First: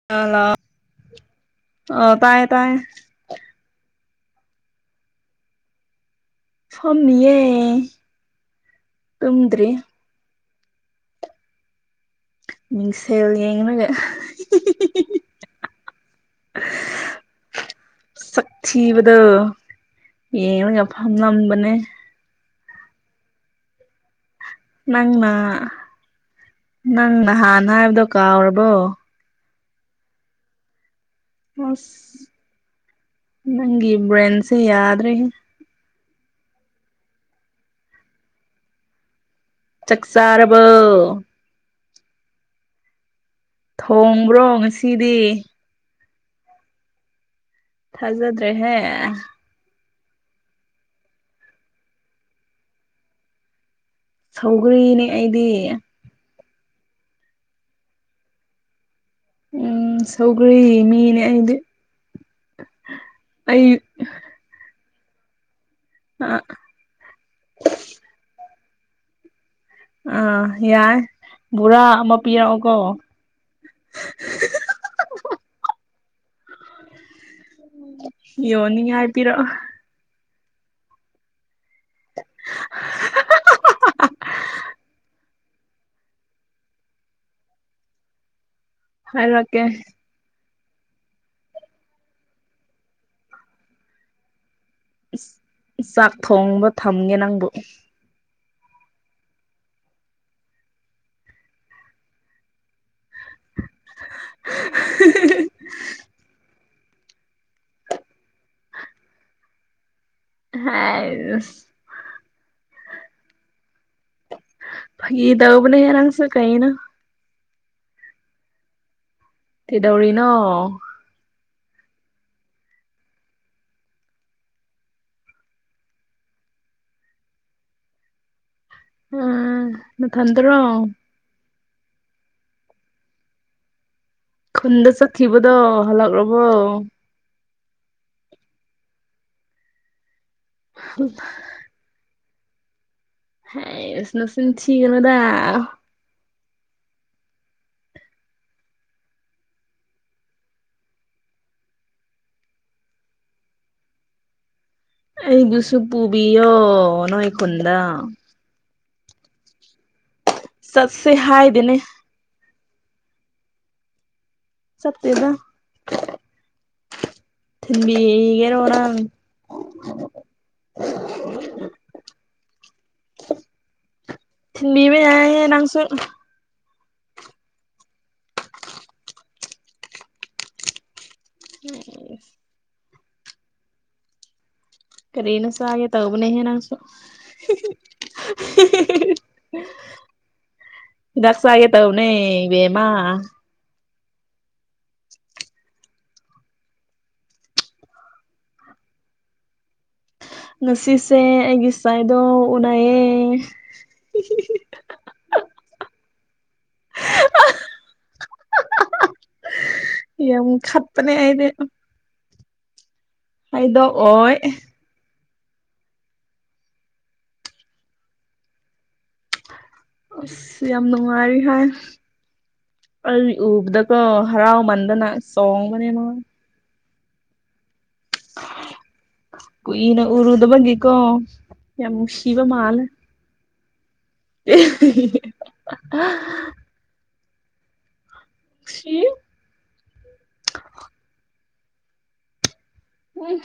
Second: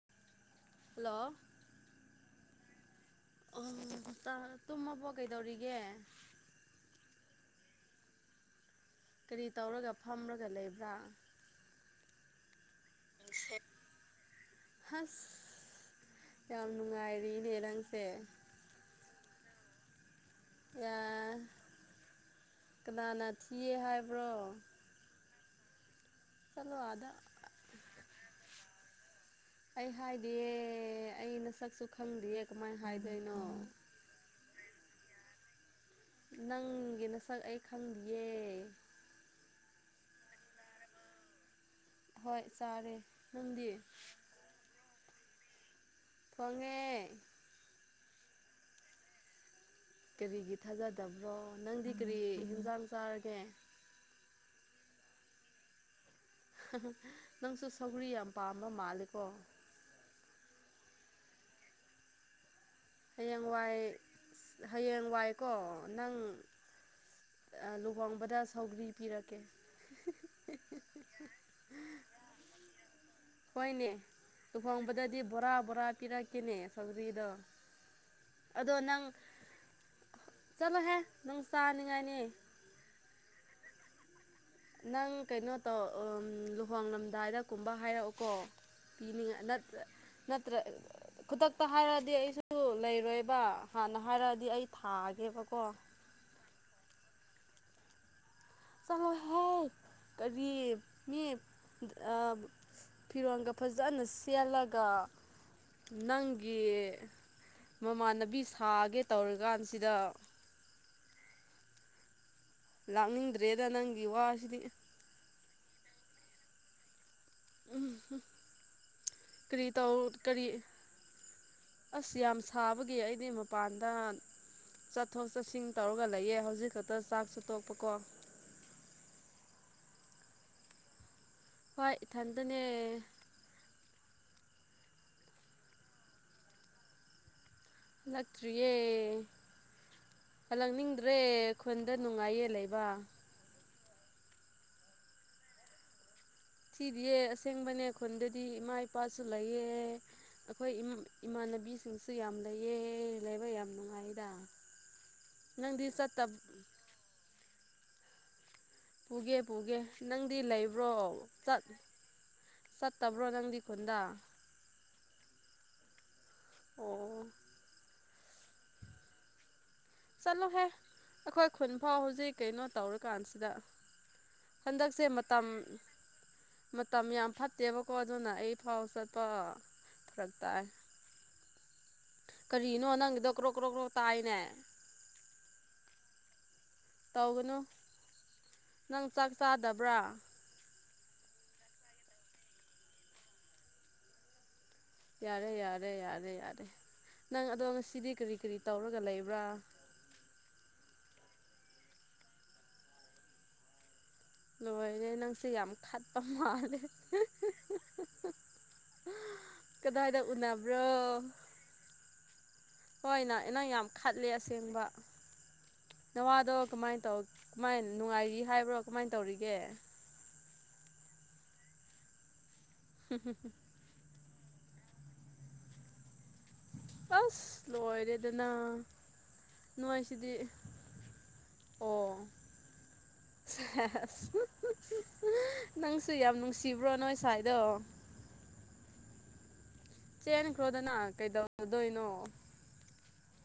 [unintelligible] Hello ꯑ ꯇꯥꯏꯌꯦ ꯇꯥꯏꯌꯦ ꯑ ꯇꯥ ꯇꯨꯝꯃꯕꯣ ꯀꯩꯗꯧꯔꯤꯒꯦ ꯐꯝꯃꯤꯌꯦ ꯀꯔꯤ ꯇꯨꯝꯗ꯭ꯔꯤ ꯇꯧꯔꯒ ꯐꯝꯔꯒ ꯂꯩꯕ꯭ꯔꯥ ꯃꯤꯡꯁꯦꯜ ꯌꯦꯡꯔꯒ ꯍꯁ ꯌꯥꯝ ꯅꯨꯡꯉꯥꯏꯔꯤꯅꯦ ꯅꯪꯁꯦ ꯁꯛ ꯊꯤꯕꯗꯣ ꯌꯦꯡꯔꯒ ꯐꯝꯂꯝꯕꯅꯦ ꯀꯅꯥꯅ ꯊꯤꯌꯦ ꯍꯥꯏꯕ꯭ꯔꯣ ꯅꯪꯅꯅ ꯆꯠꯂꯣ ꯑꯥꯗ ꯅꯪ ꯅꯍꯥꯟ ꯍꯥꯏꯕꯗꯣ ꯀꯥꯎꯔꯕꯣ ꯑꯩ ꯍꯥꯏꯗꯤꯑꯦ ꯑꯩꯩꯅ ꯅꯁꯛꯁꯨ ꯑꯁ ꯈꯪꯗꯦꯌꯦ ꯀꯃꯥꯏ ꯍꯥꯏꯗꯣꯏꯅꯣ ꯕꯔꯦꯟꯁꯤ ꯌꯥꯗ꯭ꯔꯦꯍꯦ ꯅꯪꯒꯤ ꯅꯁꯛ ꯑꯩ ꯈꯪꯗꯤꯌꯦ ꯆꯛ ꯆꯥꯥꯔꯕꯣ ꯍꯣꯏ ꯆꯥꯔꯦ ꯅꯪꯗꯤ ꯊꯣꯡꯕ꯭ꯔꯣ ꯉꯁꯤꯗꯤ ꯊꯣꯡꯉꯦ ꯊꯥꯖꯗ꯭ꯔꯦ ꯍꯦ ꯀꯔꯤꯒꯤ ꯊꯥꯖꯗꯕꯔꯣ ꯅꯪꯗꯤ ꯀꯔꯤ ꯍꯤꯟꯖꯥꯡ ꯆꯥꯔꯒꯦ ꯁꯧꯒ꯭ꯔꯤꯅꯦ ꯑꯩꯗꯤ ꯅꯪꯁꯨ ꯁꯧꯒꯔꯤ ꯌꯥꯝ ꯄꯥꯝꯕ ꯃꯥꯜꯂꯦꯀꯣ ꯎꯝ ꯁꯧꯈ꯭ꯔꯤ ꯃꯤꯅꯦ ꯑꯩꯗꯤ ꯑꯩ ꯍꯌꯦꯡꯋꯥꯏ ꯍꯌꯦꯡꯋꯥꯏꯀꯣ ꯅꯪ ꯑꯥ ꯑꯥ ꯂꯨꯍꯣꯡꯕꯗ ꯁꯧꯒ꯭ꯔꯤ ꯄꯤꯔꯛꯀꯦ ꯑꯥ ꯌꯥꯏ ꯕꯣꯔꯥ ꯑꯃ ꯄꯤꯔꯛꯑꯣꯀꯣ ꯍꯣꯏꯅꯦ ꯂꯨꯍꯣꯡꯕꯗꯗꯤ ꯕꯣꯔꯥ ꯕꯣꯔꯥ ꯄꯤꯔꯛꯀꯦꯅꯦ ꯁꯧꯒꯔꯤꯗꯣ ꯑꯗꯣ ꯅꯪ ꯌꯣꯟꯅꯤꯡꯉꯥꯏ ꯄꯤꯔꯛꯑꯣ ꯆꯠꯂꯣꯍꯦ ꯅꯪ ꯆꯥꯅꯤꯡꯉꯥꯏꯅꯤ [unintelligible] ꯅꯪ ꯀꯩꯅꯣ ꯇꯧ ꯂꯨꯍꯣꯡꯂꯝꯗꯥꯏꯗ ꯀꯨꯝꯕ ꯍꯥꯏꯔꯛꯑꯣꯀꯣ ꯄꯤꯅꯤꯡꯉꯥꯏ ꯍꯥꯏꯔꯛꯀꯦ ꯅꯠꯇꯥ ꯅꯠꯇ꯭ꯔ ꯈꯨꯗꯛꯇ ꯍꯥꯏꯔꯛꯑꯗꯤ ꯑꯩꯁꯨ ꯂꯩꯔꯣꯏꯕ ꯍꯥꯟꯅ ꯍꯥꯏꯔꯛꯑꯗꯤ ꯑꯩ ꯊꯥꯒꯦꯕꯀꯣ ꯆꯥꯛ ꯊꯣꯡꯕ ꯊꯝꯒꯦ ꯅꯪꯕꯨ ꯆꯂꯣ ꯍꯦ ꯀꯔꯤ ꯃꯤ ꯑꯥ ꯐꯤꯔꯣꯟꯒ ꯐꯖꯟꯅ ꯁꯦꯠꯂꯒ ꯅꯪꯒꯤ ꯃꯃꯥꯟꯅꯕꯤ ꯁꯥꯒꯦ ꯇꯧꯔꯤꯀꯥꯟꯁꯤꯗ ꯍꯩꯁ ꯂꯥꯛꯅꯤꯡꯗ꯭ꯔꯦꯗ ꯅꯪꯒꯤ ꯋꯥꯁꯤꯗꯤ ꯐꯒꯤ ꯇꯧꯕꯅꯦ ꯅꯪꯁꯨ ꯀꯩꯅꯣ ꯎꯝ ꯍꯝ ꯀ꯭ꯔꯤ ꯇꯧ ꯀꯩꯗꯧꯔꯤꯅꯣ ꯀꯔꯤ ꯑꯁ ꯌꯥꯝ ꯁꯥꯕꯒꯤ ꯑꯩꯗꯤ ꯃꯄꯥꯟꯗ ꯆꯠꯊꯣꯛ ꯆꯠꯁꯤꯟ ꯇꯧꯔꯒ ꯂꯩꯌꯦ ꯍꯧꯖꯤꯛ ꯈꯇ ꯆꯥꯛꯁꯨ ꯇꯣꯛꯄꯀꯣ ꯎ ꯅꯊꯟꯗꯔꯣ ꯍꯣꯏ ꯏꯊꯟꯗꯅꯦ ꯈꯨꯟꯗ ꯆꯠꯈꯤꯕꯗꯣ ꯍꯜꯂꯛꯔꯕꯣ ꯂꯛꯇ꯭ꯔꯤꯌꯦ ꯍꯂꯛꯅꯤꯡꯗ꯭ꯔꯦ ꯈꯨꯟꯗ ꯅꯨꯡꯉꯥꯏꯌꯦ ꯂꯩꯕ ꯍꯦꯁ ꯅꯆꯤꯟ ꯊꯤꯒꯅꯣꯗ ꯁꯤꯗꯤꯌꯦ ꯑꯁꯦꯡꯕꯅꯦ ꯈꯨꯟꯗꯗꯤ ꯏꯃꯥ ꯏꯄꯥꯁꯨ ꯂꯩꯌꯦꯦ ꯑꯈꯣꯏ ꯏꯝ ꯏꯃꯥꯟꯅꯕꯤꯁꯤꯡꯁꯨ ꯌꯥꯝ ꯂꯩꯌꯦ ꯂꯩꯕ ꯌꯥꯝ ꯅꯨꯡꯉꯥꯏꯗ ꯑꯩ ꯕꯨꯁꯨ ꯅꯪꯗꯤ ꯆꯠꯇ ꯄꯨꯨꯕꯤꯌꯣ ꯅꯣꯏ ꯈꯨꯟꯗꯥ ꯄꯨꯒꯦ ꯄꯨꯒꯦ ꯅꯪꯗꯤ ꯂꯩꯕ꯭ꯔꯣ ꯆꯠꯁꯦ ꯆꯠ ꯍꯥꯏꯗꯦꯅꯦ ꯆꯠꯇꯕ꯭ꯔꯣ ꯅꯪꯗꯤ ꯈꯨꯟꯗꯥ ꯁꯠꯇꯦꯗ ꯑꯣ ꯊꯤꯟꯕꯤꯒꯦꯔꯣ ꯅꯪ ꯆꯠꯂꯣꯍꯦ ꯑꯩꯈꯣꯏ ꯈꯨꯟꯐꯥꯎ ꯍꯧꯖꯤꯛ ꯀꯩꯅꯣ ꯇꯧꯔꯀꯥꯟꯁꯤꯗ ꯊꯤꯟꯕꯤꯕ ꯍꯟꯗꯛꯁꯦ ꯌꯥꯏꯍꯦ ꯃꯇꯝ ꯅꯪꯁꯨ ꯃꯇꯝ ꯌꯥꯝ ꯐꯠꯇꯦꯕꯀꯣ ꯑꯗꯨꯅ ꯑꯩ ꯐꯥꯎ ꯆꯠꯄ ꯐ꯭ꯔꯛ ꯇꯥꯏ [unintelligible] ꯀꯔꯤꯅꯣ ꯅꯪꯒꯤꯗꯣ ꯀ꯭ꯔꯣꯛ ꯀ꯭ꯔꯣꯛ ꯀ꯭ꯔꯣꯛ ꯇꯥꯏꯅꯦ ꯀꯔꯤꯅꯣ ꯆꯥꯒꯦ ꯇꯧꯕꯅꯦꯍꯦ ꯅꯪꯁꯨ ꯇꯧꯒꯅꯨ ꯅꯪ ꯍꯤꯗꯥꯛ ꯆꯥꯛ ꯆꯥꯗꯕ꯭ꯔꯥ ꯍꯤꯗꯥꯛ ꯆꯥꯒꯦ ꯇꯧꯕꯅꯦ ꯕꯦꯝꯃꯥ ꯌꯥꯔꯦ ꯌꯥꯔꯦ ꯌꯥꯔꯦ ꯌꯥꯔꯦ ꯅꯪ ꯑꯗꯣ ꯉꯁꯤꯗꯤ ꯀꯔꯤ ꯀꯔꯤ ꯇꯧꯔꯒ ꯂꯩꯕ꯭ꯔꯥ ꯉꯁꯤꯁꯦ ꯑꯩꯒꯤ ꯁꯥꯏꯗꯣ ꯎꯅꯩꯌꯦ ꯂꯣꯏꯔꯦ ꯅꯪꯁꯦ ꯌꯥꯝ ꯈꯠꯄ ꯃꯥꯜꯂꯦ ꯀꯗꯥꯏꯗ ꯌꯥꯝ ꯎꯅꯕ꯭ꯔꯣ ꯈꯠꯄꯅꯦ ꯑꯩꯗꯤ ꯍꯣꯏ ꯅ ꯅꯪ ꯌꯥꯝ ꯈꯠꯂꯦ ꯍꯥꯏꯗꯣꯛꯑꯣꯏ ꯑꯁꯦꯡꯕ ꯅꯋꯥꯗꯣ ꯀꯃꯥꯏ ꯇꯧ ꯀꯃꯥꯏꯟ ꯅꯨꯡꯉꯥꯏꯔꯤ ꯍꯥꯏꯕ꯭ꯔꯣ ꯀꯃꯥꯏꯟ ꯇꯧꯔꯤꯒꯦ ꯑꯁ ꯌꯥꯝ ꯅꯨꯡꯉꯥꯏꯔꯤ ꯍꯥꯏ ꯑꯩ ꯎꯕꯗ ꯀꯣ ꯍꯔꯥꯎꯃꯟꯗꯅ ꯆꯣꯡꯕꯅꯦ ꯃꯥ ꯑꯁ ꯂꯣꯏꯔꯦꯗꯅ ꯀꯨꯏꯅ ꯅꯣꯏꯁꯤꯗꯤ ꯎꯔꯨꯗꯕꯒꯤꯀꯣ ꯌꯥꯝ ꯑꯣ ꯅꯨꯡꯁꯤꯕ ꯃꯥꯂꯦ ꯁꯦꯁ ꯅꯪꯁꯨ ꯌꯥꯝ ꯅꯨꯡꯁꯤꯕ꯭ꯔꯣ ꯅꯣꯏ ꯁꯥꯏꯗꯣ ꯄꯤ ꯆꯦꯟꯈ꯭ꯔꯣꯗꯅ ꯀꯩꯗꯧꯗꯣꯏꯅꯣ ꯎꯝ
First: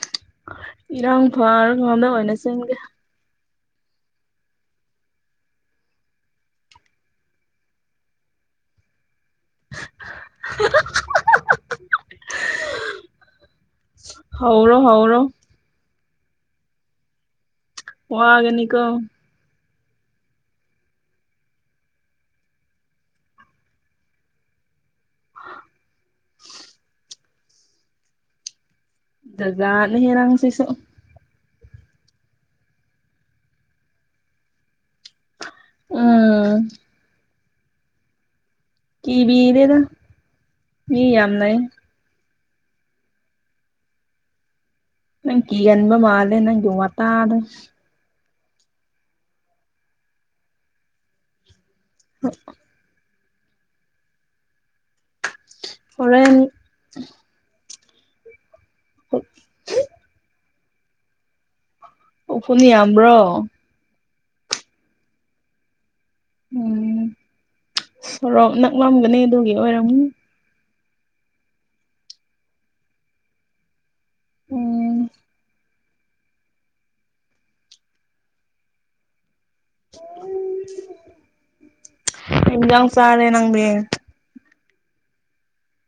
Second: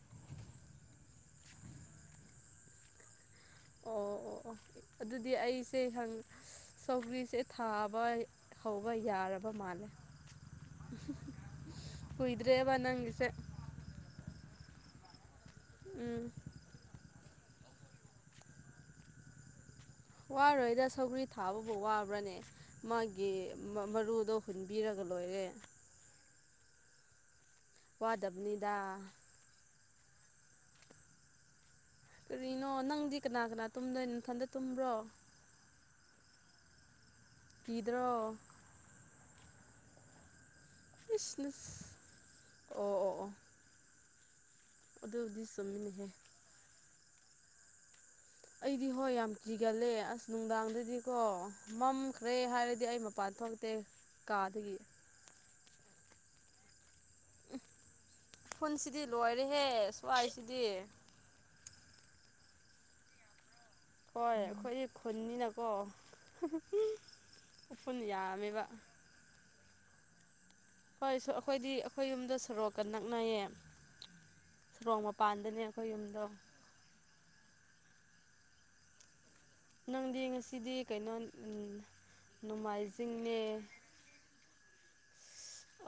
ꯏꯔꯥꯡ ꯐꯔꯉꯣꯟꯝꯗ ꯑꯣꯏꯅ ꯆꯦꯡꯒꯦ ꯑꯣ ꯑꯣ ꯑꯣ ꯑꯣ ꯑꯗꯨꯗꯤ ꯑꯩꯁꯦ ꯍꯪ ꯁꯧꯒ꯭ꯔꯤꯁꯦ ꯊꯥꯕ ꯍꯧꯕ ꯌꯥꯔ ꯕ ꯃꯥꯂꯦ ꯀꯨꯣꯏꯗ꯭ꯔꯦꯕ ꯅꯪꯒꯤꯁꯦ ꯍꯧꯔꯣ ꯍꯧꯔꯣ ꯎꯝ ꯋꯥꯒꯅꯤꯀꯣ ꯋꯥꯔꯣꯏꯗ ꯁꯧꯒ꯭ꯔꯤ ꯊꯥꯕꯕꯨ ꯋꯥꯕ꯭ꯔꯥꯅꯦ ꯃꯥꯒꯤ ꯃ ꯃꯔꯨꯗꯣ ꯍꯨꯟꯕꯤꯔꯒ ꯂꯣꯏꯔꯦ ꯋꯥꯗꯕꯅꯤꯗ ꯖꯥꯠ ꯖꯥꯠ ꯅꯤꯍꯦ ꯅꯪꯁꯤꯁꯨ ꯀꯔꯤꯅꯣ ꯅꯪꯗꯤ ꯀꯅꯥ ꯀꯅꯥ ꯇꯨꯝꯗꯣꯏ ꯅꯊꯟꯇ ꯇꯨꯝꯕ꯭ꯔꯣ ꯑꯥ ꯀꯤꯗ꯭ꯔꯣ ꯀꯤꯕꯤꯗꯦꯗ ꯃꯤ ꯌꯥꯝ ꯏꯁ ꯂꯩ ꯏꯁ ꯑꯣ ꯑꯣ ꯑꯣ ꯅꯪ ꯑꯗꯨꯕꯨꯗꯤ ꯀꯤꯍꯟꯕ ꯆꯨꯝꯃꯤꯅꯦꯍꯦ ꯃꯥꯜꯂꯦ ꯅꯪꯒꯤ ꯋꯥꯇꯥꯗꯣ ꯑꯩꯗꯤ ꯍꯣꯏ ꯌꯥꯝ ꯀꯤꯒꯜꯂꯦ ꯑꯁ ꯅꯨꯡꯗꯥꯡꯗꯗꯤꯀꯣ ꯃꯝꯈ꯭ꯔꯦ ꯍꯥꯏꯔ ꯗꯤ ꯑꯩ ꯃꯄꯥꯟ ꯊꯣꯛꯇꯦ ꯀꯥꯗꯒꯤ ꯍꯣꯔꯦꯟ ꯎꯐꯨꯟꯁꯤꯗꯤ ꯂꯣꯏꯔꯦꯍꯦ ꯁ꯭ꯋꯥꯏꯁꯤꯗꯤ ꯎꯐꯨꯟ ꯌꯥꯝꯕ꯭ꯔꯣ ꯍꯣꯏ ꯑꯩꯈꯣꯏꯗꯤ ꯈꯨꯟꯅꯤꯅꯀꯣ ꯎꯝ ꯎꯐꯨꯟ ꯁꯣꯔꯣꯛ ꯌꯥꯝꯃꯦꯕ ꯅꯛꯂꯝꯒꯅꯤ ꯑꯗꯨꯒꯤ ꯑꯣꯏꯔꯝꯒꯅꯤ ꯍꯣꯏꯁꯨ ꯑꯈꯣꯏꯗꯤ ꯑꯈꯣꯏ ꯌꯨꯝꯗꯣ ꯁꯣꯔꯣꯛꯀ ꯅꯛꯅꯩꯌꯦ ꯎꯝ ꯁꯣꯔꯣꯛ ꯃꯄꯥꯟꯗꯅꯦ ꯈꯣꯏ ꯌꯨꯝꯗꯣ ꯅꯪꯗꯤ ꯉꯁꯤꯗꯤ ꯀꯩꯅꯣ ꯎꯝ ꯀꯩ ꯏꯟꯖꯥꯡ ꯆꯥꯔꯦ ꯅꯣꯡꯃꯥꯏꯖꯤꯡꯅꯦ ꯅꯪꯗꯤ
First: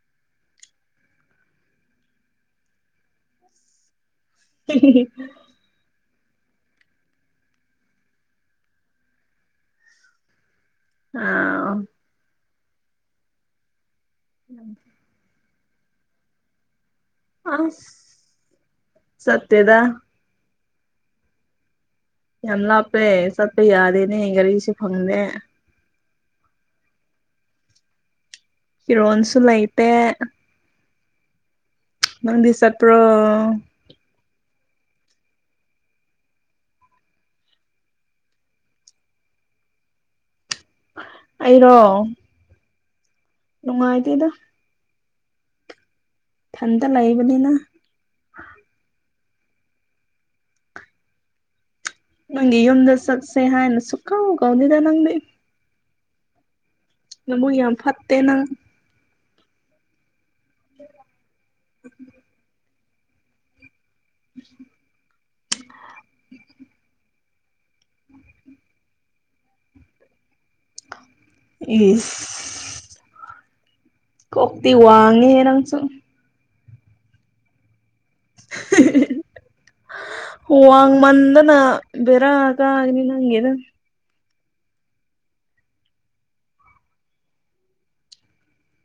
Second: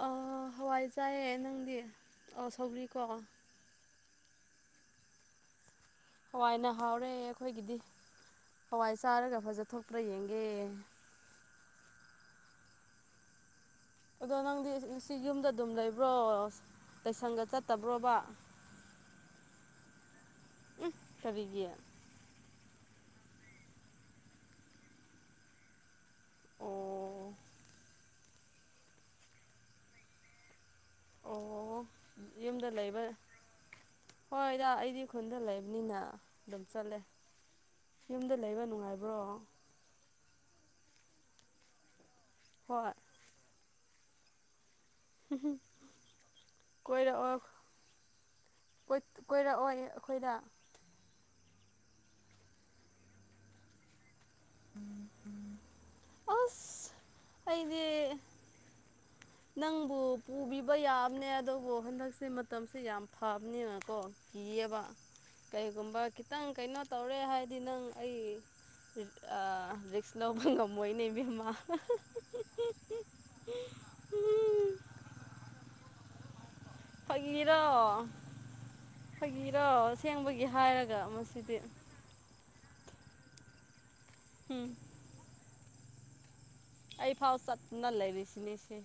ꯑꯥ ꯍꯋꯥꯏ ꯆꯥꯏꯌꯦ ꯅꯪꯗꯤ ꯑꯥ ꯁꯧꯒ꯭ꯔꯤ ꯀꯣ [unintelligible] ꯍꯋꯥꯏꯅ ꯍꯥꯎꯔꯦ ꯑꯩꯈꯣꯏꯒꯤꯗꯤ ꯍꯋꯥꯏ ꯆꯥꯔꯒ ꯐꯖꯊꯣꯛꯄ꯭ꯔꯥ ꯌꯦꯡꯒꯦ ꯑꯥ ꯑꯗꯣ ꯅꯪꯗꯤ ꯑꯁꯤ ꯉꯁꯤ ꯌꯨꯝꯗ ꯑꯗꯨꯝ ꯂꯩꯕ꯭ꯔꯣ ꯇꯩꯁꯪꯒ ꯑꯁ ꯆꯠꯇꯕ꯭ꯔꯣꯕ ꯆꯠꯇꯦꯗ ꯎꯝ ꯀꯔꯤꯒꯤ ꯌꯥꯝ ꯂꯥꯞꯄꯦ ꯆꯠꯄ ꯌꯥꯗꯦꯅꯦ ꯒꯥꯔꯤꯁꯨ ꯐꯪꯗꯦ ꯑꯣ ꯐꯤꯔꯣꯟꯁꯨꯨ ꯂꯩꯇꯦ ꯑꯣ ꯅꯪꯗꯤ ꯌꯨꯝꯗ ꯆꯠꯄ꯭ꯔꯣ ꯂꯩꯕ ꯍꯣꯏꯗ ꯑꯩꯗꯤ ꯈꯨꯟꯗ ꯂꯩꯕꯅꯤꯅ ꯑꯗꯨꯝ ꯆꯠꯂꯦ ꯌꯨꯝꯗ ꯂꯩꯕ ꯅꯨꯡꯉꯥꯏꯕ꯭ꯔꯣ ꯑꯩꯔꯣ ꯍꯣꯏ ꯅꯨꯡꯉꯥꯏꯇꯦꯗ ꯍꯨꯡ ꯍꯨꯡ ꯏꯊꯟꯇ ꯀꯣꯏꯔꯛꯑꯣ ꯂꯩꯕꯅꯤꯅ ꯀꯣꯏꯠ ꯀꯣꯏꯔꯛꯑꯣꯌꯦ ꯑꯩꯈꯣꯏꯗ ꯅꯪꯒꯤ ꯌꯨꯝꯗ ꯆꯠꯁꯦ ꯍꯥꯏꯅ ꯁꯨꯛꯀꯧ ꯀꯧꯗꯦꯗ ꯅꯪꯗꯤ ꯑꯁ ꯅꯕꯨꯛ ꯌꯥꯝ ꯑꯩꯗꯤ ꯐꯠꯇꯦ ꯅꯪ ꯅꯪꯕꯨ ꯄꯨꯕꯤꯕ ꯌꯥꯝꯕꯅꯦ ꯑꯗꯨꯕꯨ ꯍꯟꯗꯛꯁꯦ ꯃꯇꯝꯁꯦ ꯌꯥꯝ ꯐꯕꯅꯦꯅ ꯀꯣ ꯀꯤꯌꯦꯕ ꯀꯩꯒꯨꯝꯕ ꯈꯤꯇꯪ ꯀꯩꯅꯣ ꯇꯧꯔꯦ ꯍꯥꯏꯔꯗꯤ ꯅꯪ ꯑꯩ ꯔꯤ ꯑꯥ ꯔꯤꯛꯁ ꯂꯧꯕ ꯉꯝꯃꯣꯏꯅꯦ ꯏꯕꯦꯝꯃ ꯏꯁ [unintelligible] ꯀꯣꯛꯇꯤ ꯋꯥꯡꯉꯦꯌꯦ ꯅꯪꯁꯨ ꯐꯥꯒꯤꯔꯣ ꯐꯥꯒꯤꯔꯣ ꯑꯁꯦꯡꯕꯒꯤ ꯍꯥꯏꯔꯒ ꯃꯁꯤꯗꯤ꯫ ꯋꯥꯡꯃꯟꯗꯅ ꯕꯦꯔꯥ ꯀꯒꯅꯤ ꯅꯪꯒꯤꯗꯣ ꯍꯨꯝ ꯑꯩꯐꯥꯎ ꯆꯠꯇꯅ ꯂꯩꯔꯤꯁꯤꯅꯦ ꯁꯦ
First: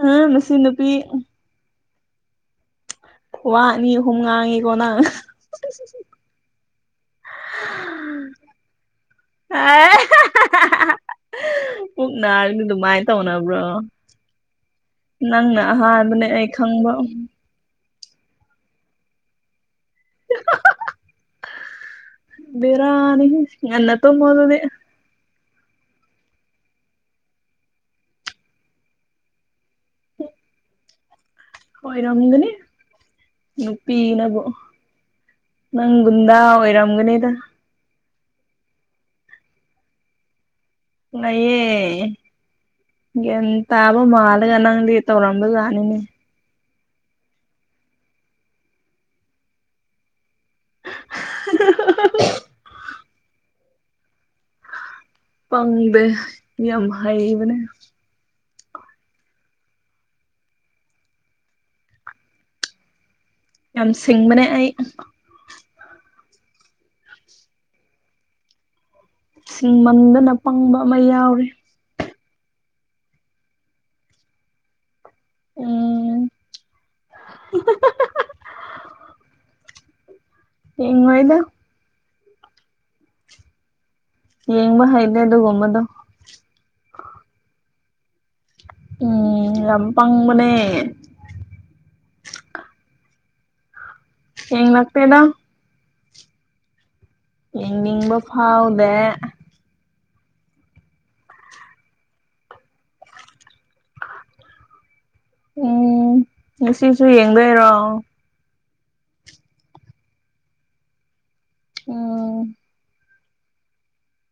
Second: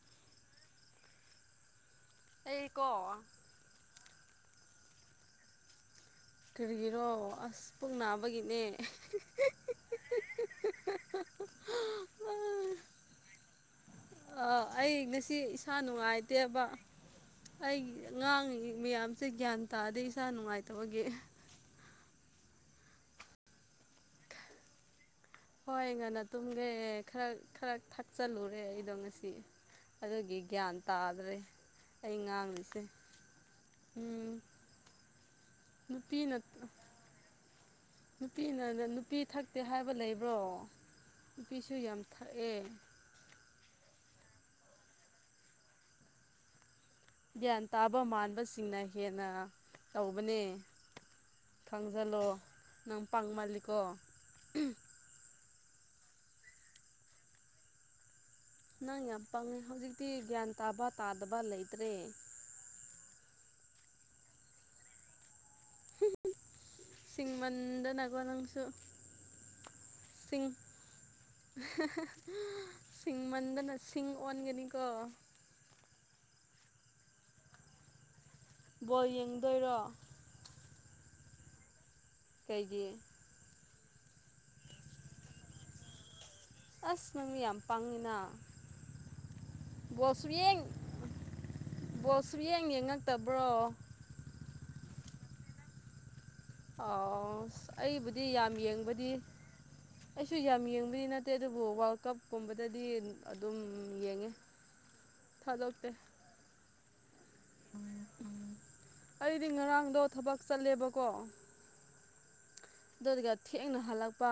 ꯍ ꯅꯁꯨ ꯅꯨꯄꯤ ꯑꯩꯀꯣ ꯋꯥꯑꯅꯤ ꯑꯍꯨꯝ ꯉꯥꯡꯉꯤꯀꯣ ꯅꯪ [inaudible] ꯀꯔꯤꯒꯤꯔꯣ ꯑꯁ ꯄꯨꯛ ꯅꯥꯕꯒꯤꯅꯦ꯫ ꯑꯦ ꯄꯨꯛ ꯅꯥꯔꯗꯤ ꯑꯗꯨꯃꯥꯏ ꯇꯧꯅꯕ꯭ꯔꯣ? ꯑꯥ ꯑꯩ ꯉꯁꯤ ꯅꯪꯅ ꯏꯁꯥ ꯑꯍꯥꯟꯕꯅꯦ ꯑꯩ ꯅꯨꯡꯉꯥꯏꯇꯦꯕ꯫ ꯈꯪꯕ ꯑꯩ ꯉꯥꯡꯉꯤ ꯃꯌꯥꯝꯁꯦ ꯒ꯭ꯌꯥꯟ ꯇꯥꯗꯦ ꯏꯁꯥ ꯅꯨꯡꯉꯥꯏꯇꯕꯒꯤ꯫ ꯕꯦꯔꯥꯅꯤꯍꯦ ꯉꯟꯅ ꯇꯨꯝꯃꯣ ꯑꯗꯨꯗꯤ ꯍꯣꯏ ꯉꯟꯅ ꯇꯨꯝꯒꯦ ꯈꯔ ꯈꯔ ꯊꯛꯆꯜꯂꯨꯔꯦ ꯑꯩꯗꯣ ꯉꯁꯤ꯫ ꯑꯗꯨꯒꯤ ꯒ꯭ꯌꯥꯟ ꯇꯥꯗ꯭ꯔꯦ꯫ ꯑꯩ ꯑꯣꯏꯔꯝꯒꯅꯤ ꯉꯥꯡꯂꯤꯁꯦ ꯅꯨꯄꯤ ꯅꯕꯨ ꯅꯪ ꯒꯨꯟꯗ ꯅꯨꯄꯤꯅ ꯑꯣꯏꯔꯝꯒꯅꯤꯗ꯫ ꯅꯨꯄꯤꯅ ꯅꯨꯄꯤ ꯊꯛꯇꯦ ꯍꯥꯏꯕ ꯂꯩꯕ꯭ꯔꯣ ꯅꯨꯄꯤꯁꯨ ꯌꯥꯝ ꯅꯌꯦ ꯊꯛꯑꯦ꯫ ꯒ꯭ꯌꯥꯟ ꯇꯥꯕ ꯃꯥꯜꯂꯒ ꯅꯪꯗꯤ ꯇꯧꯔꯝꯕꯖꯥꯠꯅꯤꯅꯦ꯫ ꯒ꯭ꯌꯥꯟ ꯇꯥꯕ ꯃꯥꯟꯕꯁꯤꯡꯅ ꯍꯦꯟꯅ ꯇꯧꯕꯅꯦ꯫ ꯈꯪꯖꯜꯂꯣ ꯅꯪ ꯄꯪꯃꯥꯜꯂꯤꯀꯣ꯫ ꯄꯪꯗꯦ ꯌꯥꯝ ꯍꯩꯕꯅꯦ꯫ ꯅꯪ ꯌꯥꯝ ꯄꯪꯉꯦ ꯍꯧꯖꯤꯛꯇꯤ ꯒ꯭ꯌꯥꯟ ꯇꯥꯕ ꯇꯥꯗꯕ ꯂꯩꯇ꯭ꯔꯦ꯫ ꯌꯥꯝ ꯁꯤꯡꯕꯅꯦ ꯑꯩ ꯁꯤꯡꯃꯟꯗꯅꯀꯣ ꯅꯪꯁꯨ ꯁꯤꯡꯃꯟꯗꯅ ꯄꯪꯕ ꯑꯃ ꯌꯥꯎꯔꯦ꯫ UNINTELLIGIBLE ꯁꯤꯡꯃꯟꯗꯅ ꯁꯤꯡ ꯑꯣꯟꯒꯅꯤꯀꯣ꯫ ꯎꯝ ꯕꯣꯜ ꯌꯦꯡꯗꯣꯏꯔꯣ? ꯌꯦꯡꯉꯣꯏꯗ꯫ ꯀꯩꯒꯤ? ꯌꯦꯡꯕ ꯍꯩꯇꯦ ꯗꯨꯒꯨꯝꯕꯗꯣ꯫ ꯑꯁ ꯅꯪꯗꯤ ꯌꯥꯝ ꯄꯪꯉꯤꯅ ꯎꯝ ꯌꯥꯝ ꯄꯪꯕꯅꯦ ꯕꯣꯜꯁꯨꯡꯌꯦꯡ ꯕꯣꯜ ꯁꯨꯡꯌꯦꯡ ꯌꯦꯡꯉꯛꯇꯕ꯭ꯔꯣ? ꯌꯦꯡ ꯂꯥꯛꯇꯦꯗ꯫ ꯑꯣꯁꯁ ꯌꯦꯡꯅꯤꯡꯕ ꯑꯩꯕꯨꯗꯤ ꯌꯥꯝ ꯐꯥꯎꯗꯦ ꯌꯦꯡꯕꯗꯤ ꯑꯩꯁꯨ ꯌꯥꯝ ꯌꯦꯡꯕꯗꯤ ꯅꯠꯇꯦ ꯑꯗꯨꯕꯨ ꯋꯥꯜ ꯀꯞꯀꯨꯝꯕꯗꯗꯤ ꯑꯗꯨꯝ ꯌꯦꯡꯉꯦ꯫ ꯊꯗꯣꯛꯇꯦ ꯎꯝ ꯉꯁꯤꯁꯨ ꯌꯦꯡꯗꯣꯏꯔꯣ? ꯑꯩꯗꯤ ꯉꯔꯥꯡꯗꯣ ꯊꯕꯛ ꯆꯠꯂꯦꯕꯀꯣ꯫ ꯑ ꯑꯗꯨꯒ ꯊꯦꯡꯅ ꯍꯜꯂꯛꯄ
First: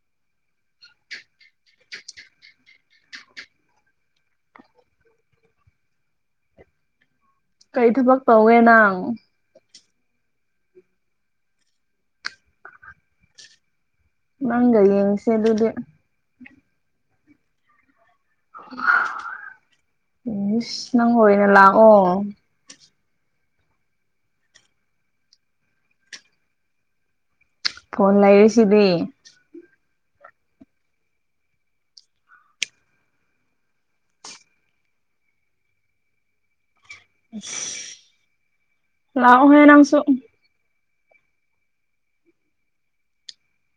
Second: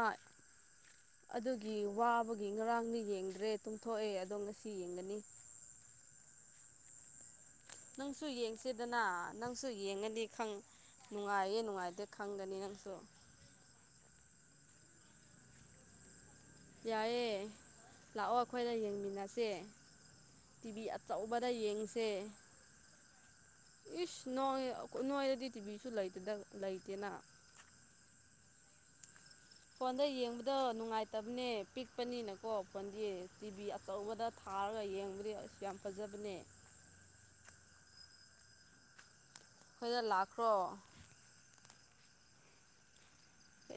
ꯑꯗꯨꯒꯤ ꯋꯥꯕꯒꯤ ꯉꯔꯥꯡꯗꯤ ꯌꯦꯡꯗ꯭ꯔꯦ ꯇꯨꯝꯊꯣꯛꯑꯦ ꯑꯗꯣ ꯉꯁꯤ ꯌꯦꯡꯒꯅꯤ꯫ ꯀꯩ ꯅꯪꯁꯨ ꯊꯕꯛ ꯇꯧꯒꯦ ꯌꯦꯡꯁꯦꯗꯅ꯫ ꯅꯪ ꯅꯪꯁꯨ ꯌꯦꯡꯉꯗꯤ ꯈꯪ ꯅꯨꯡꯉꯥꯏꯌꯦ ꯅꯨꯡꯉꯥꯏꯇꯦ ꯈꯪꯒꯅꯤ ꯅꯪꯁꯨ ꯅꯪꯒ ꯌꯦꯡꯁꯦ ꯑꯗꯨꯗꯤ ꯌꯥꯏꯌꯦ ꯂꯥꯛꯑꯣ ꯑꯩꯈꯣꯏꯗ ꯌꯦꯡꯃꯤꯟꯅꯁꯦ ꯇꯤꯚꯤ ꯏꯁ ꯅꯪ ꯑꯆꯧꯕꯗ ꯑꯣꯏꯅ ꯌꯦꯡꯁꯦ ꯂꯥꯛꯑꯣ ꯏꯁ ꯅꯣꯏ ꯅꯣꯏꯗꯗꯤ ꯇꯤꯚꯤꯁꯨ ꯂꯩꯇꯦꯗꯥ ꯂꯩꯇꯦꯅ ꯐꯣꯟ ꯂꯩꯔꯤꯁꯤꯗꯤ ꯐꯣꯟꯗ ꯌꯦꯡꯕꯗꯣ ꯅꯨꯡꯉꯥꯏꯇꯕꯅꯦ ꯄꯤꯛꯄꯅꯤꯅꯀꯣ ꯐꯣꯟꯗꯤ ꯇꯤꯚꯤ ꯑꯆꯧꯕꯗ ꯊꯥꯔꯒ ꯌꯦꯡꯕꯗꯤ ꯑꯁ ꯌꯥꯝ ꯐꯖꯕꯅꯦ ꯂꯛꯑꯣꯍꯦ ꯅꯪꯁꯨ ꯀ꯭ꯔꯣ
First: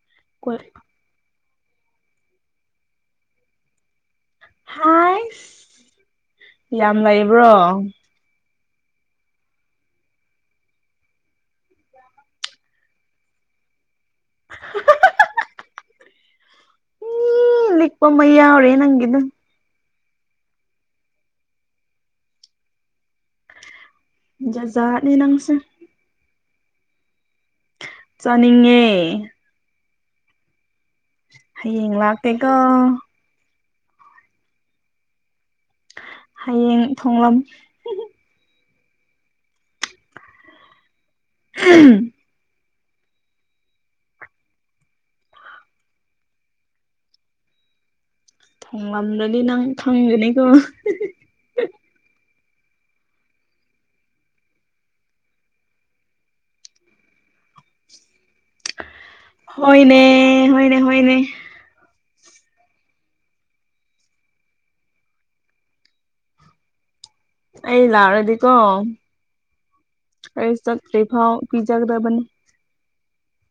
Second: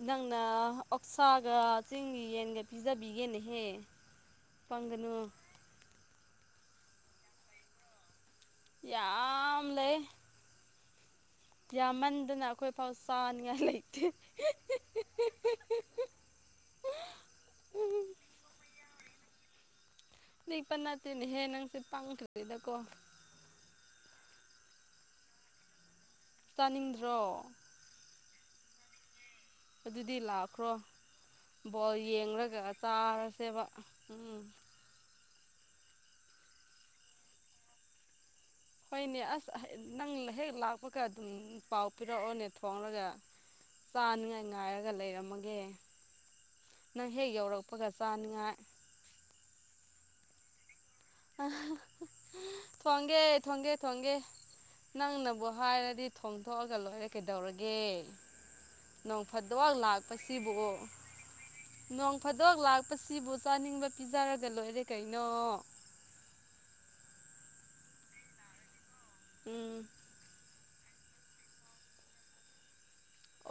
ꯅꯪꯅ ꯀꯣꯏ ꯑꯣꯛꯁꯥꯒ ꯆꯤꯡꯒꯤ ꯌꯦꯟꯒ ꯄꯤꯖꯕꯤꯒꯦꯅꯦꯍꯦ ꯄꯪꯒꯅꯨ ꯍꯥꯏꯁ ꯌꯥꯝ ꯂꯩꯕ꯭ꯔꯣ ꯌꯥꯝ ꯂꯩ ꯌꯥꯝꯃꯟꯗꯅ ꯑꯩꯈꯣꯏꯐꯥꯎ ꯆꯥꯅꯤꯡꯉꯥꯏ ꯂꯩꯇꯦ [unintelligible] ꯎꯝ ꯂꯤꯛꯄ ꯑꯃ ꯌꯥꯎꯔꯤꯌꯦ ꯅꯪꯒꯤꯗꯣ ꯂꯤꯛꯄ ꯅꯠꯇꯦꯅꯦꯍꯦ ꯅꯪꯁꯦ ꯄꯪꯈ꯭ꯔꯦꯗꯀꯣ ꯖꯠ ꯖꯠꯅꯤ ꯅꯪꯁꯦ ꯆꯥꯅꯤꯡꯗ꯭ꯔꯣ ꯆꯥꯅꯤꯡꯉꯦ ꯑꯗꯨꯗꯤ ꯂꯥꯛꯈ꯭ꯔꯣ ꯕꯣꯜ ꯍꯌꯦꯡ ꯂꯥꯛꯀꯦꯀꯣ ꯌꯦꯡꯂꯒ ꯆꯥꯔꯁꯦꯕ ꯎꯝ ꯍꯩꯌꯦꯡ ꯊꯣꯡꯂꯝ ꯍꯣꯏꯅꯦ ꯑꯁ ꯅꯪ ꯍꯦꯛ ꯂꯥꯛꯄꯒ ꯑꯗꯨꯝ ꯄꯥꯎ ꯄꯤꯔꯛꯑꯣꯅꯦ ꯊꯣꯡꯔꯒ ꯆꯥꯅꯤꯉꯥꯏ ꯉꯥꯏꯔꯒ ꯂꯩꯔꯝꯃꯒꯦ ꯅꯪ ꯍꯦꯛ ꯌꯧꯔꯛꯄꯒ ꯆꯥꯅꯤꯡꯉꯥꯏ ꯉꯝꯗ꯭ꯔꯥꯗꯤ ꯅꯪ ꯈꯪꯒꯅꯤꯀꯣ ꯊꯣꯡꯒꯦ ꯊꯣꯡꯒꯦ ꯊꯣꯡꯒꯦ ꯅꯪꯅꯕꯨ ꯍꯥꯏꯔꯗꯤ ꯊꯣꯡꯇꯣꯛꯑꯒ ꯂꯣꯏꯔꯦ ꯀꯩꯗꯧꯔꯒꯦ ꯅꯣꯡ ꯐꯗꯣꯛ ꯍꯣꯏꯅꯦ ꯂꯥꯛꯄꯁꯤꯕꯨ ꯍꯣꯏꯅꯦ ꯍꯣꯏꯅꯦ ꯅꯣꯡ ꯐꯥꯗꯣꯛ ꯂꯥꯛꯄꯁꯤꯕꯨ ꯆꯥꯅꯤꯡꯕ ꯄꯤꯖꯔꯒ ꯂꯣꯏꯔꯦ ꯀꯩꯅꯣ ꯑꯩ ꯂꯥꯛꯔꯗꯤꯀꯣ ꯎꯝ ꯑꯩ ꯆꯠꯇ꯭ꯔꯤꯐꯥꯎ ꯄꯤꯖꯥꯒꯗꯕꯅꯤ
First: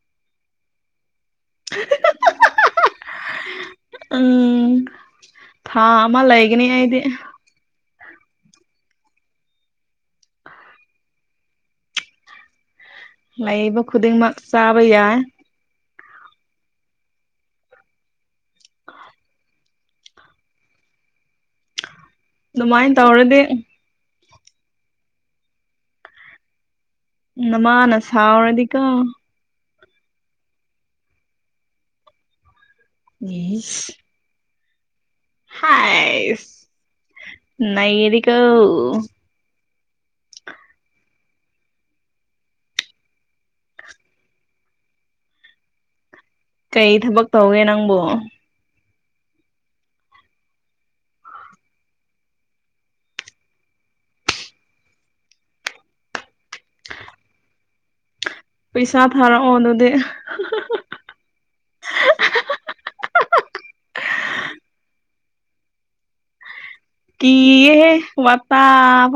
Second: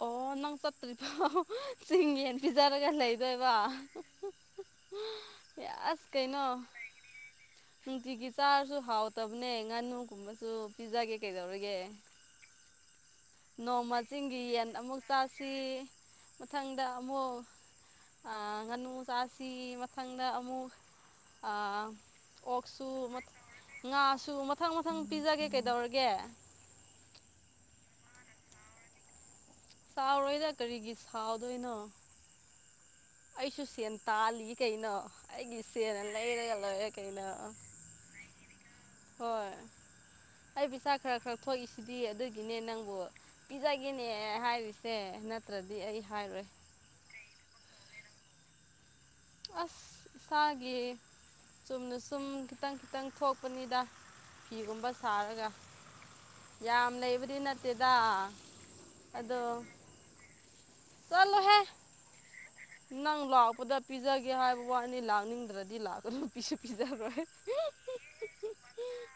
ꯑꯣ ꯅꯪ ꯆꯠꯇ꯭ꯔꯤꯐꯧ ꯆꯤꯡ ꯌꯦꯟ ꯄꯤꯖꯔꯒ ꯂꯩꯗꯣꯏꯕ ꯎꯝ ꯊꯥ ꯑꯁ ꯑꯃ ꯀꯩꯅꯣ ꯂꯩꯒꯅꯤ ꯑꯩꯗꯤ ꯅꯨꯡꯇꯤꯒꯤ ꯆꯥꯔꯁꯨ ꯍꯥꯎꯇꯕꯅꯦ ꯉꯥꯅꯨꯒꯨꯝꯕꯁꯨ ꯄꯤꯖꯒꯦ ꯀꯩꯗꯧꯔꯒꯦ ꯂꯩꯕ ꯅꯣꯡꯃ ꯈꯨꯗꯤꯡꯃꯛ ꯆꯤꯡꯒꯤ ꯌꯦꯟ ꯆꯥꯕ ꯑꯃꯨꯛ ꯌꯥꯏ ꯆꯥ ꯁꯤ ꯃꯊꯪꯗ ꯑꯃꯨꯛ ꯑꯥ ꯉꯥꯅꯨ ꯆꯥꯁꯤ ꯃꯊꯪꯗ ꯑꯃꯨꯛ ꯑꯥ ꯑꯣꯛꯁꯨ ꯑꯗꯨꯃꯥꯏꯅ ꯇꯧꯔꯗꯤ ꯉꯥꯁꯨ ꯃꯊꯪ ꯃꯊꯪ ꯄꯤꯖꯒꯦ ꯀꯩꯗꯧꯔꯒꯦ ꯅꯥꯃꯅ ꯁꯥꯎꯔꯗꯤꯀꯣ ꯁꯥꯎꯔꯣꯏꯗ ꯀꯔꯤꯒꯤ ꯁꯥꯎꯗꯣꯏꯅꯣ ꯑꯩꯁꯨ ꯏꯁ ꯁꯦꯟ ꯇꯥꯜꯂꯤ ꯀꯩꯅꯣ ꯑꯩꯒꯤ ꯁꯦꯟꯅ ꯍꯥꯏꯁ ꯂꯩꯔꯒ ꯂꯣꯏꯔꯦ ꯀꯩꯅ ꯅꯩꯔꯦꯀꯣ ꯍꯣꯏ ꯑꯩ ꯄꯆꯥ ꯈꯔ ꯈꯔ ꯊꯣꯛꯏꯁꯤꯗꯤ ꯑꯗꯨꯒꯤꯅꯦ ꯅꯪꯕꯨ ꯄꯤꯖꯒꯦꯅꯦ ꯍꯥꯏꯔꯤꯁꯦ ꯅꯠꯇ꯭ꯔꯗꯤ ꯑꯩ ꯍꯥꯏꯔꯣꯏ ꯀꯩ ꯊꯕꯛ ꯇꯧꯒꯦ ꯅꯪꯕꯣ ꯑꯁ ꯁꯥꯒꯤ ꯆꯨꯝꯅ ꯁꯨꯝ ꯈꯤꯇꯪ ꯈꯤꯇꯪ ꯊꯣꯛꯄꯅꯤꯗ ꯐꯤꯒꯨꯝꯕ ꯁꯥꯔꯒ ꯌꯥꯝ‌ꯂꯩꯕꯗꯤ ꯅꯠꯇꯦꯗ ꯄꯩꯁꯥ ꯊꯥꯔꯛꯑꯣ ꯑꯗꯨꯗꯤ ꯆꯂꯣꯍꯦ ꯅꯪ ꯂꯥꯛꯄꯗ ꯄꯤꯖꯒꯦ ꯍꯥꯏꯕ ꯋꯥꯅꯤ ꯂꯥꯛꯅꯤꯡꯗ꯭ꯔꯗꯤ ꯂꯥꯛꯀꯗ ꯄꯤꯁꯨ ꯄꯤꯖꯕ ꯀꯤꯌꯦꯍꯦ ꯋꯥꯇꯥꯕꯥꯎ